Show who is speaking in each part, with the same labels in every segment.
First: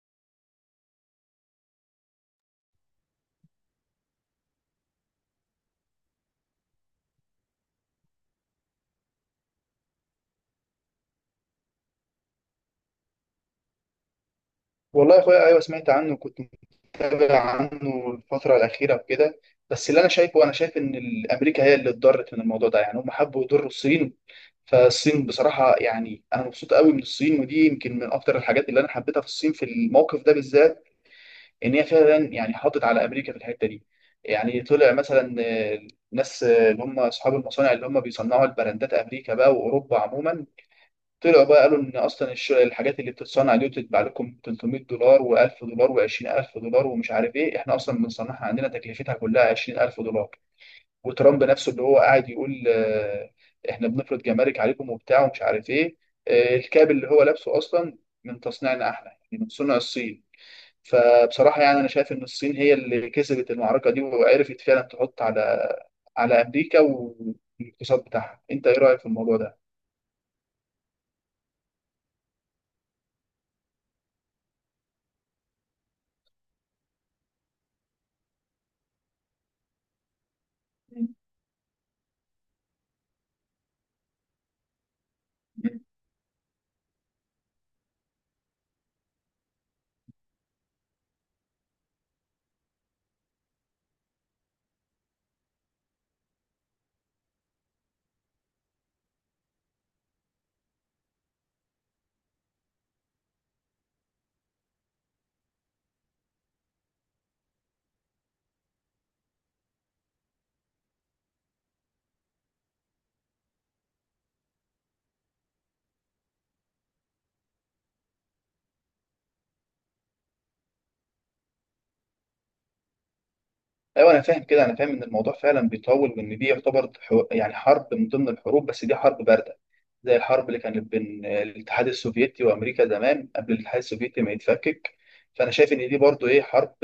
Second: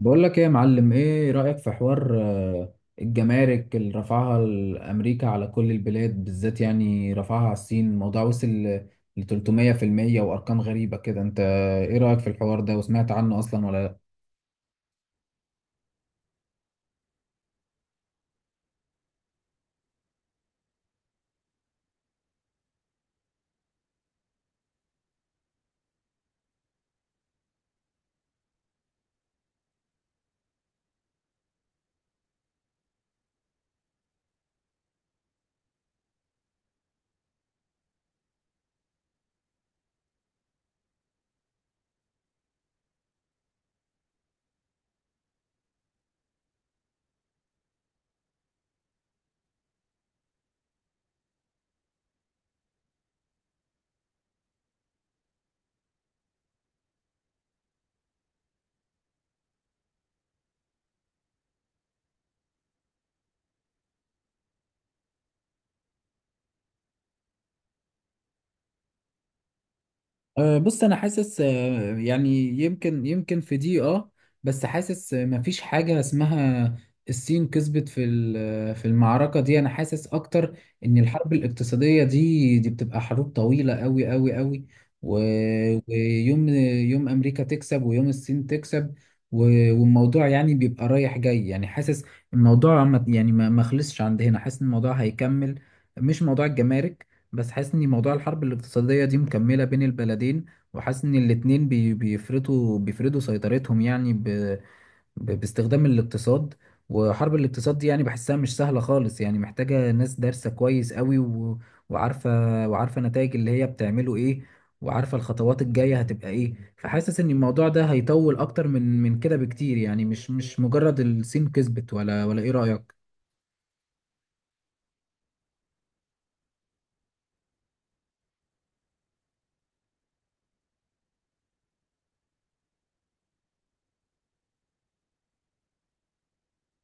Speaker 1: بقول لك ايه يا معلم؟ ايه رأيك في حوار الجمارك اللي رفعها الامريكا على كل البلاد، بالذات يعني رفعها على الصين. الموضوع وصل ل 300% وارقام غريبة كده. انت ايه رأيك في الحوار ده؟ وسمعت عنه اصلا ولا؟
Speaker 2: والله يا اخويا، ايوه سمعت عنه وكنت متابع عنه الفتره الاخيره وكده. بس اللي انا شايفه انا شايف ان امريكا هي اللي اتضرت من الموضوع ده، يعني هم حبوا يضروا الصين. فالصين بصراحه يعني انا مبسوط قوي من الصين، ودي يمكن من اكتر الحاجات اللي انا حبيتها في الصين في الموقف ده بالذات، ان هي فعلا يعني حاطت على امريكا في الحته دي. يعني طلع مثلا آه، الناس، اللي هم اصحاب المصانع اللي هم بيصنعوا البراندات امريكا بقى واوروبا عموما، طلعوا بقى قالوا ان اصلا الحاجات اللي بتتصنع دي وتتباع لكم $300 و1000 دولار و20000 دولار ومش عارف ايه، احنا اصلا بنصنعها عندنا تكلفتها كلها $20,000. وترامب نفسه اللي هو قاعد يقول احنا بنفرض جمارك عليكم وبتاع ومش عارف ايه، الكاب اللي هو لابسه اصلا من تصنيعنا احنا، يعني من صنع الصين. فبصراحة يعني انا شايف ان الصين هي اللي كسبت المعركة دي وعرفت فعلا تحط على امريكا والاقتصاد بتاعها. انت ايه رأيك في الموضوع ده؟
Speaker 1: أه، بص انا حاسس، يعني يمكن في دي، بس حاسس، مفيش حاجة اسمها الصين كسبت في في المعركة دي. انا حاسس اكتر ان الحرب الاقتصادية دي بتبقى حروب طويلة قوي قوي قوي، و- ويوم امريكا تكسب ويوم الصين تكسب، والموضوع يعني بيبقى رايح جاي. يعني حاسس الموضوع يعني ما خلصش عند هنا. حاسس ان الموضوع هيكمل، مش موضوع الجمارك، بس حاسس ان موضوع الحرب الاقتصادية دي مكملة بين البلدين. وحاسس ان الاتنين بيفرضوا سيطرتهم يعني باستخدام الاقتصاد. وحرب الاقتصاد دي يعني بحسها مش سهلة خالص، يعني محتاجة ناس دارسة كويس قوي وعارفة وعارفة نتائج اللي هي بتعمله ايه، وعارفة الخطوات الجاية هتبقى ايه. فحاسس ان الموضوع ده هيطول اكتر من كده بكتير، يعني مش مجرد الصين كسبت ولا ايه رأيك.
Speaker 2: ايوه انا فاهم كده، انا فاهم ان الموضوع فعلا بيطول، وان دي يعتبر يعني حرب من ضمن الحروب، بس دي حرب بارده، زي الحرب اللي كانت بين الاتحاد السوفيتي وامريكا زمان قبل الاتحاد السوفيتي ما يتفكك. فانا شايف ان دي برضو ايه حرب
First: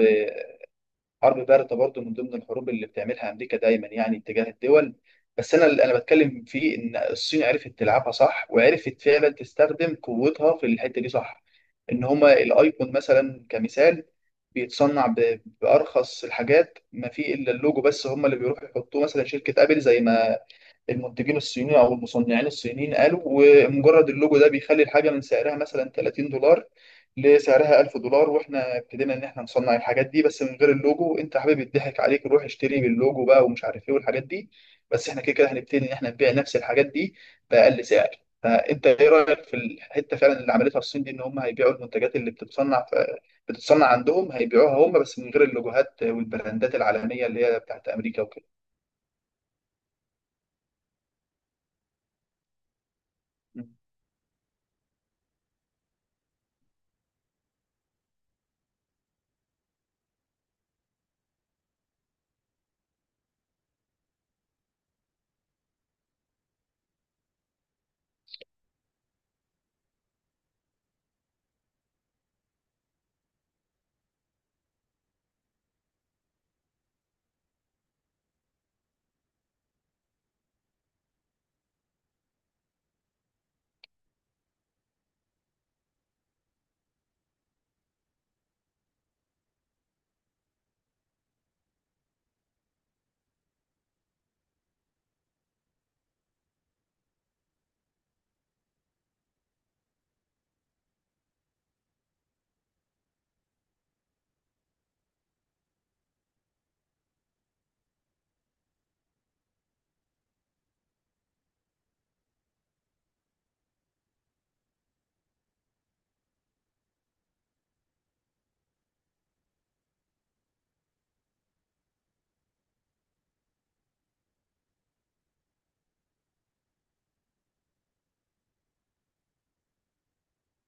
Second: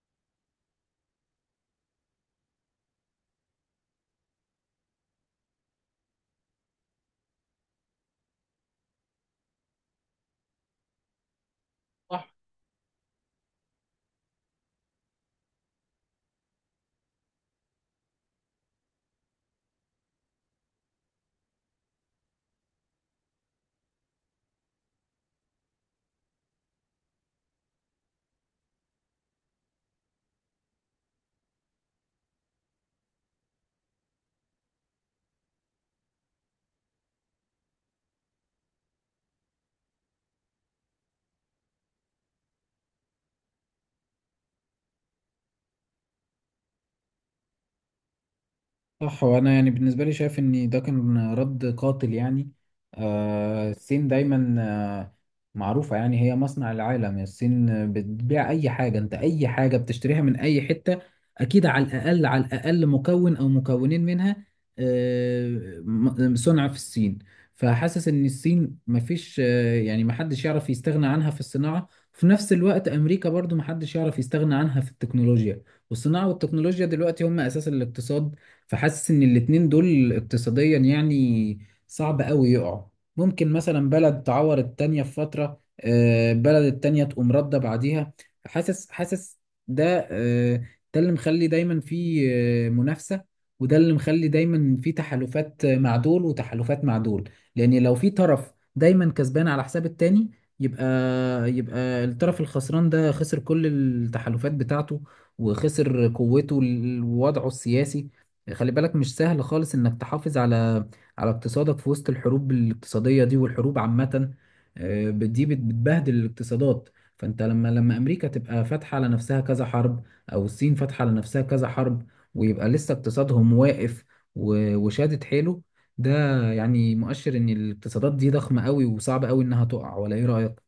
Speaker 2: حرب باردة برضو، من ضمن الحروب اللي بتعملها أمريكا دايما يعني تجاه الدول. بس أنا اللي أنا بتكلم فيه، إن الصين عرفت تلعبها صح، وعرفت فعلا تستخدم قوتها في الحتة دي صح. إن هما الأيقون مثلا كمثال بيتصنع بأرخص الحاجات، ما فيه إلا اللوجو بس هما اللي بيروحوا يحطوه. مثلا شركة أبل، زي ما المنتجين الصينيين او المصنعين الصينيين قالوا، ومجرد اللوجو ده بيخلي الحاجه من سعرها مثلا $30 لسعرها $1,000. واحنا ابتدينا ان احنا نصنع الحاجات دي بس من غير اللوجو. انت يا حبيبي يضحك عليك، روح اشتري باللوجو بقى ومش عارف ايه والحاجات دي، بس احنا كده كده هنبتدي ان احنا نبيع نفس الحاجات دي باقل سعر. فانت ايه رايك في الحته فعلا اللي عملتها الصين دي، ان هم هيبيعوا المنتجات اللي بتتصنع عندهم، هيبيعوها هم بس من غير اللوجوهات والبراندات العالميه اللي هي بتاعت امريكا وكده.
Speaker 1: صح، وانا يعني بالنسبه لي شايف ان ده كان رد قاتل. يعني الصين دايما معروفه، يعني هي مصنع العالم. الصين بتبيع اي حاجه. انت اي حاجه بتشتريها من اي حته، اكيد على الاقل على الاقل مكون او مكونين منها آه صنع في الصين. فحاسس ان الصين مفيش، يعني محدش يعرف يستغنى عنها في الصناعه. في نفس الوقت امريكا برضو محدش يعرف يستغنى عنها في التكنولوجيا، والصناعه والتكنولوجيا دلوقتي هم اساس الاقتصاد. فحاسس ان الاتنين دول اقتصاديا يعني صعب قوي يقعوا. ممكن مثلا بلد تعور التانية في فترة، بلد التانية تقوم ردة بعديها. حاسس ده آه، ده اللي مخلي دايما في منافسة، وده اللي مخلي دايما في تحالفات مع دول وتحالفات مع دول. لان لو في طرف دايما كسبان على حساب التاني، يبقى يبقى الطرف الخسران ده خسر كل التحالفات بتاعته، وخسر قوته ووضعه السياسي. خلي بالك، مش سهل خالص انك تحافظ على اقتصادك في وسط الحروب الاقتصادية دي، والحروب عامة دي بتبهدل الاقتصادات. فانت لما امريكا تبقى فاتحة على نفسها كذا حرب، او الصين فاتحة على نفسها كذا حرب، ويبقى لسه اقتصادهم واقف وشادد حيله، ده يعني مؤشر ان الاقتصادات دي ضخمة قوي وصعب قوي انها تقع. ولا ايه رأيك؟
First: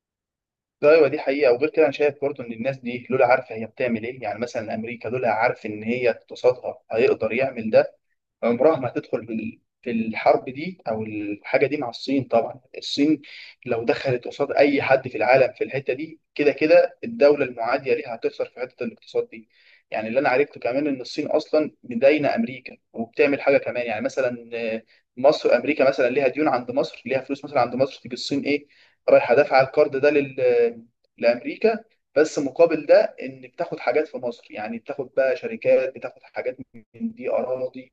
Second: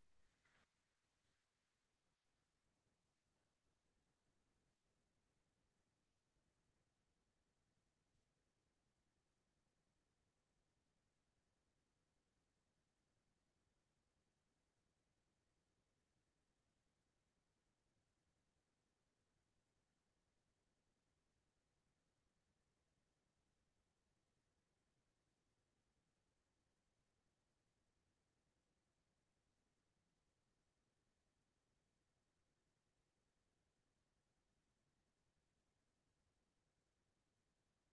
Speaker 2: ايوه دي حقيقه. وغير كده انا شايف برضه ان الناس دي لولا عارفه هي بتعمل ايه. يعني مثلا امريكا لولا عارف ان هي اقتصادها هيقدر يعمل ده عمرها ما هتدخل في الحرب دي او الحاجه دي مع الصين. طبعا الصين لو دخلت قصاد اي حد في العالم في الحته دي كده كده الدوله المعاديه ليها هتخسر في حته الاقتصاد دي. يعني اللي انا عرفته كمان، ان الصين اصلا مداينه امريكا وبتعمل حاجه كمان، يعني مثلا، مصر، امريكا مثلا ليها ديون عند مصر، ليها فلوس مثلا عند مصر، تيجي الصين ايه، رايحه دافعه القرض ده لامريكا، بس مقابل ده ان بتاخد حاجات في مصر. يعني بتاخد بقى شركات، بتاخد حاجات من دي، اراضي،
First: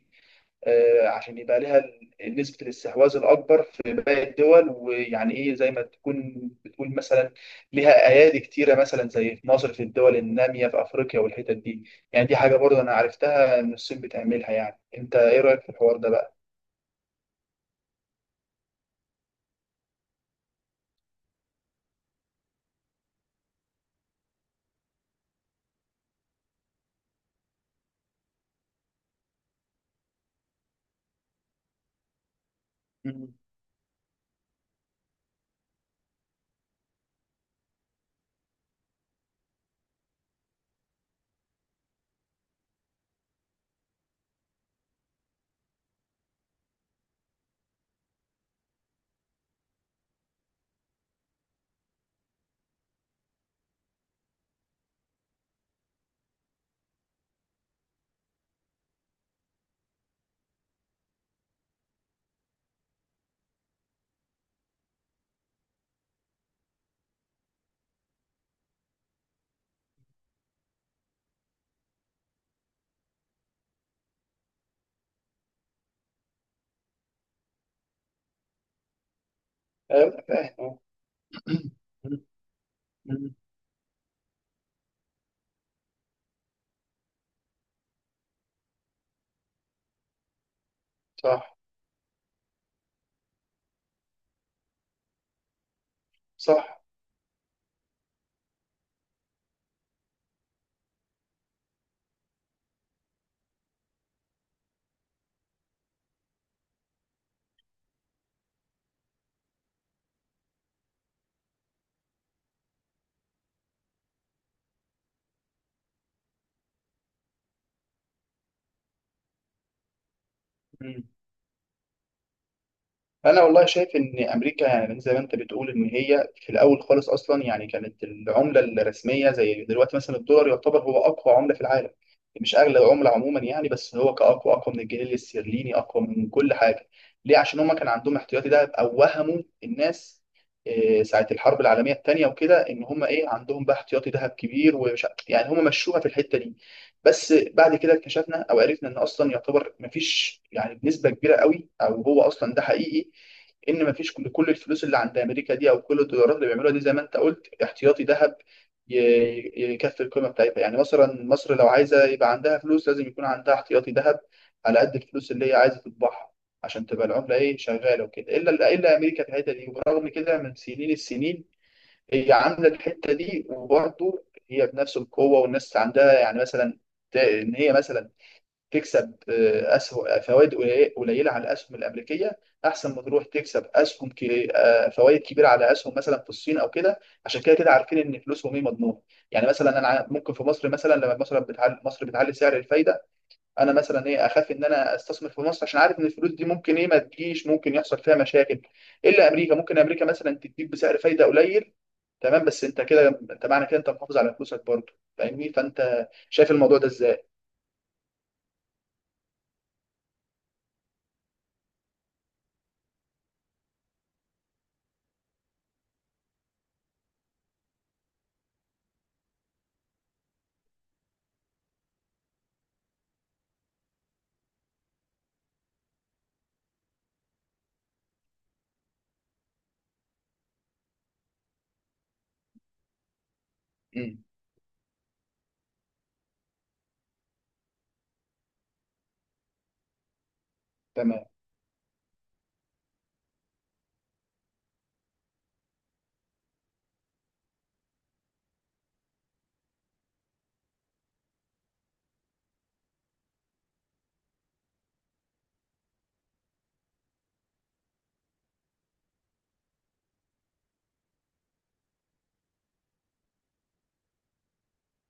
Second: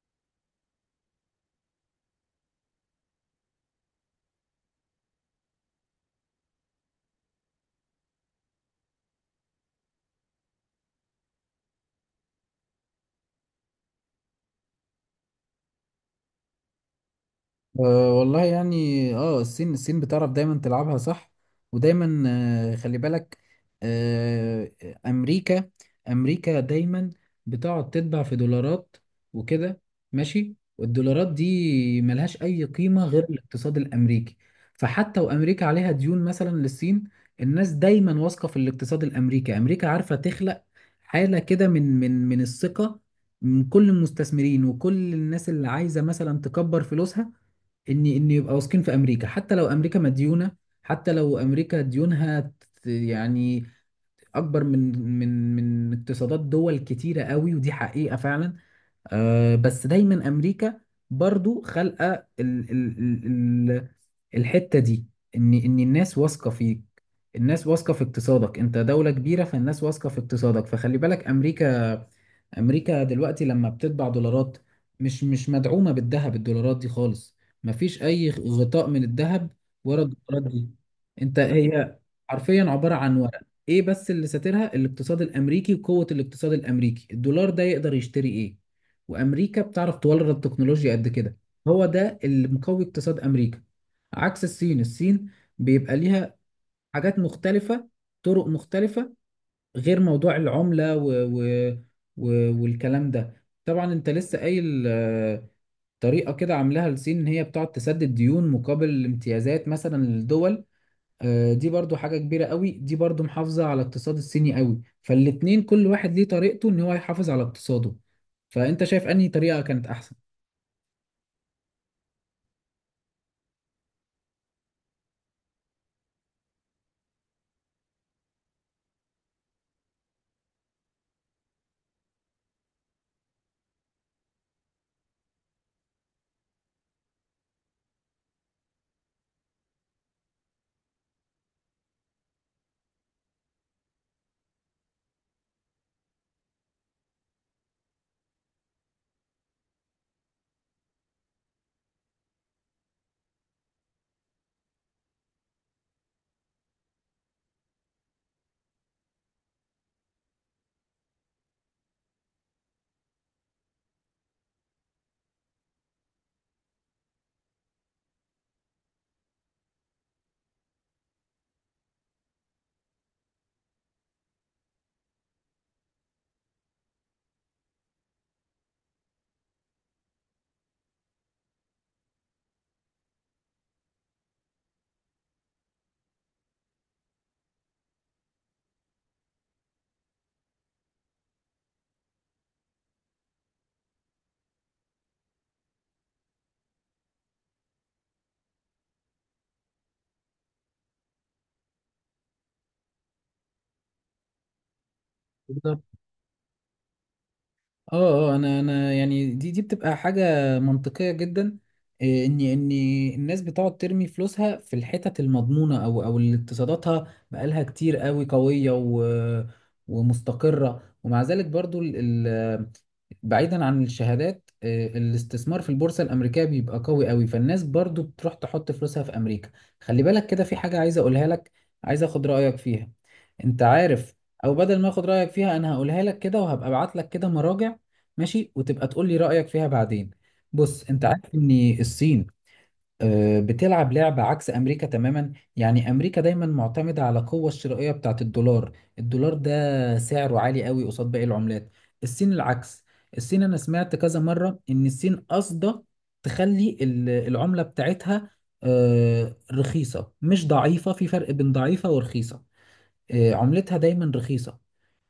Speaker 2: عشان يبقى لها نسبة الاستحواذ الأكبر في باقي الدول. ويعني إيه، زي ما تكون بتقول، مثلا لها أيادي كتيرة، مثلا زي في مصر، في الدول النامية، في أفريقيا، والحتت دي. يعني دي حاجة برضه أنا عرفتها إن الصين بتعملها. يعني أنت إيه رأيك في الحوار ده بقى؟
Speaker 1: أه، والله يعني الصين بتعرف دايما تلعبها صح، ودايما خلي بالك. آه، امريكا امريكا دايما بتقعد تتبع في دولارات وكده، ماشي. والدولارات دي ملهاش اي قيمة غير
Speaker 2: مم.
Speaker 1: الاقتصاد الامريكي. فحتى وامريكا عليها ديون مثلا للصين، الناس دايما واثقة في الاقتصاد الامريكي. امريكا عارفة تخلق حالة كده من الثقة، من كل المستثمرين وكل الناس اللي عايزة مثلا تكبر فلوسها، ان يبقى واثقين في امريكا. حتى لو امريكا مديونه، حتى لو امريكا ديونها يعني اكبر من اقتصادات دول كتيره قوي، ودي حقيقه فعلا. بس دايما امريكا برضو خلقه ال- الحته دي، ان الناس واثقه فيك. الناس واثقه في اقتصادك، انت دوله كبيره، فالناس واثقه في اقتصادك. فخلي بالك، امريكا دلوقتي لما بتطبع دولارات مش مدعومه بالذهب، الدولارات دي خالص مفيش اي غطاء من الذهب ورا
Speaker 2: أيوه
Speaker 1: الدولارات
Speaker 2: فاهم
Speaker 1: دي.
Speaker 2: أه.
Speaker 1: انت هي
Speaker 2: مم.
Speaker 1: حرفيا عباره عن
Speaker 2: مم.
Speaker 1: ورق. ايه بس اللي ساترها؟ الاقتصاد الامريكي وقوه الاقتصاد الامريكي. الدولار ده يقدر يشتري ايه، وامريكا بتعرف تورد تكنولوجيا قد كده.
Speaker 2: صح.
Speaker 1: هو ده اللي مقوي اقتصاد امريكا، عكس الصين. الصين بيبقى ليها
Speaker 2: صح.
Speaker 1: حاجات مختلفة، طرق مختلفة، غير موضوع العملة و... والكلام ده. طبعا انت لسه قايل طريقة كده عاملاها الصين ان هي بتقعد تسدد ديون مقابل امتيازات مثلا للدول. دي برضو حاجة كبيرة قوي، دي برضو محافظة على الاقتصاد الصيني قوي. فالاتنين كل واحد ليه طريقته ان هو يحافظ على اقتصاده. فانت شايف انهي طريقة كانت احسن؟
Speaker 2: انا والله شايف ان امريكا، يعني زي ما انت بتقول، ان هي في الاول خالص اصلا يعني كانت العمله الرسميه زي دلوقتي، مثلا الدولار يعتبر هو اقوى عمله في العالم، مش اغلى عمله عموما يعني، بس هو اقوى من الجنيه الاسترليني، اقوى من كل حاجه. ليه؟ عشان هما كان عندهم احتياطي دهب، او وهموا الناس ساعه الحرب العالميه الثانيه وكده، ان هما ايه، عندهم بقى احتياطي دهب كبير. ومش يعني هما مشوها في الحته دي. بس بعد كده اكتشفنا او عرفنا ان اصلا يعتبر مفيش، يعني بنسبه كبيره قوي، او هو اصلا ده حقيقي، ان مفيش كل الفلوس اللي عند امريكا دي، او كل الدولارات اللي بيعملوها دي، زي ما انت قلت، احتياطي ذهب يكفي القيمه بتاعتها. يعني مثلا مصر لو عايزه يبقى عندها فلوس لازم يكون عندها احتياطي ذهب على قد الفلوس اللي هي عايزه تطبعها عشان تبقى العمله ايه شغاله وكده، الا امريكا في الحته دي. وبرغم كده من سنين السنين هي عامله الحته دي، وبرضه هي بنفس القوه. والناس عندها يعني مثلا ان هي مثلا تكسب اسهم، فوائد قليله على الاسهم الامريكيه، احسن ما تروح تكسب اسهم فوائد كبيره على اسهم مثلا في الصين او كده، عشان كده كده عارفين ان فلوسهم ايه مضمونه. يعني مثلا انا ممكن في مصر مثلا، لما مثلا بتعلي مصر، بتعلي سعر الفايده، انا مثلا ايه، اخاف ان انا استثمر في مصر عشان عارف ان الفلوس دي ممكن ايه ما تجيش، ممكن يحصل فيها مشاكل. الا امريكا، ممكن امريكا مثلا تديك بسعر فايده قليل تمام، بس انت كده، انت معنى كده انت محافظ على فلوسك برضه، فاهمني؟
Speaker 1: كده،
Speaker 2: فانت شايف الموضوع ده ازاي؟
Speaker 1: اه، اه، انا يعني دي بتبقى حاجه منطقيه جدا. إيه، ان الناس بتقعد ترمي فلوسها في الحتت المضمونه، او اللي اقتصاداتها بقالها كتير قوي قويه، و ومستقره. ومع ذلك برضو، ال ال بعيدا عن الشهادات، الاستثمار في البورصة الأمريكية بيبقى قوي قوي، فالناس برضو بتروح تحط فلوسها في أمريكا. خلي بالك، كده في حاجة عايز أقولها لك، عايز أخد رأيك فيها، أنت عارف.
Speaker 2: امم
Speaker 1: أو بدل ما أخد رأيك فيها، أنا هقولها لك كده، وهبقى أبعت لك كده مراجع ماشي، وتبقى تقول لي رأيك فيها بعدين. بص، انت
Speaker 2: تمام،
Speaker 1: عارف ان الصين بتلعب لعبة عكس امريكا تماما. يعني امريكا دايما معتمدة على القوة الشرائية بتاعت الدولار، الدولار ده سعره عالي قوي قصاد باقي العملات. الصين العكس. الصين انا سمعت كذا مرة ان الصين قاصدة تخلي العملة بتاعتها رخيصة، مش ضعيفة. في فرق بين ضعيفة ورخيصة. عملتها دايما رخيصة.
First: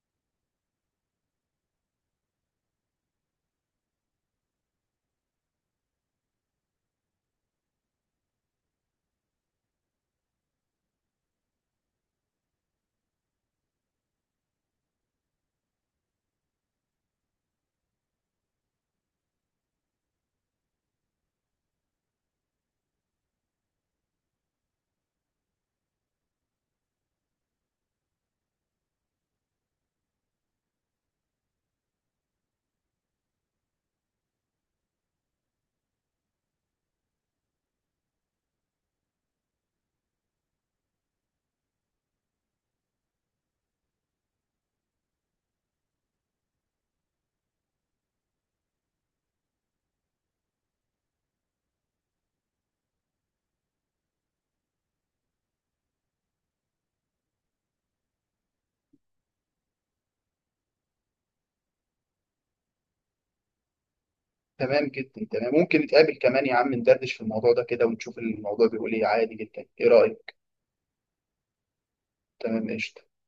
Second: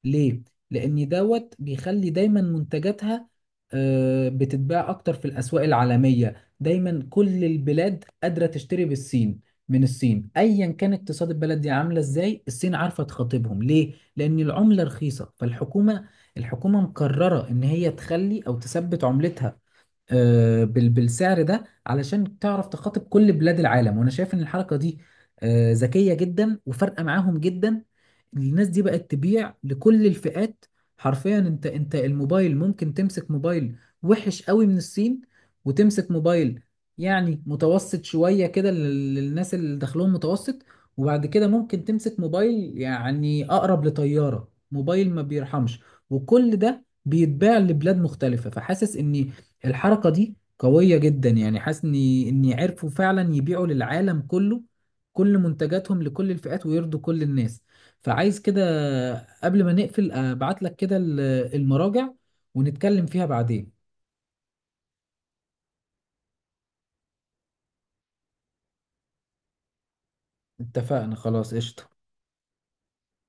Speaker 1: ليه؟ لأن دوت بيخلي دايما منتجاتها بتتباع أكتر في الأسواق العالمية. دايما كل البلاد قادرة تشتري بالصين، من الصين، أيا كان اقتصاد البلد دي عاملة إزاي، الصين عارفة تخاطبهم. ليه؟ لأن العملة رخيصة، فالحكومة، مقررة إن هي تخلي أو تثبت عملتها بالسعر ده علشان تعرف تخاطب كل بلاد العالم. وانا شايف ان الحركه دي ذكيه جدا وفارقه معاهم جدا. الناس دي بقت تبيع لكل الفئات. حرفيا، انت، الموبايل ممكن تمسك موبايل وحش قوي من الصين، وتمسك موبايل يعني متوسط شويه كده للناس اللي دخلهم متوسط، وبعد كده ممكن تمسك موبايل يعني اقرب لطياره، موبايل ما بيرحمش. وكل ده بيتباع لبلاد مختلفة. فحاسس ان الحركة دي قوية جدا، يعني حاسس ان عرفوا فعلا يبيعوا للعالم كله، كل منتجاتهم لكل الفئات، ويرضوا كل الناس. فعايز كده قبل ما نقفل ابعت لك كده المراجع، ونتكلم فيها بعدين.
Speaker 2: تمام جدا، تمام. ممكن نتقابل كمان يا عم ندردش في الموضوع ده كده ونشوف الموضوع بيقول ايه، عادي جدا. ايه رأيك؟
Speaker 1: اتفقنا، خلاص قشطة.
Speaker 2: تمام قشطة.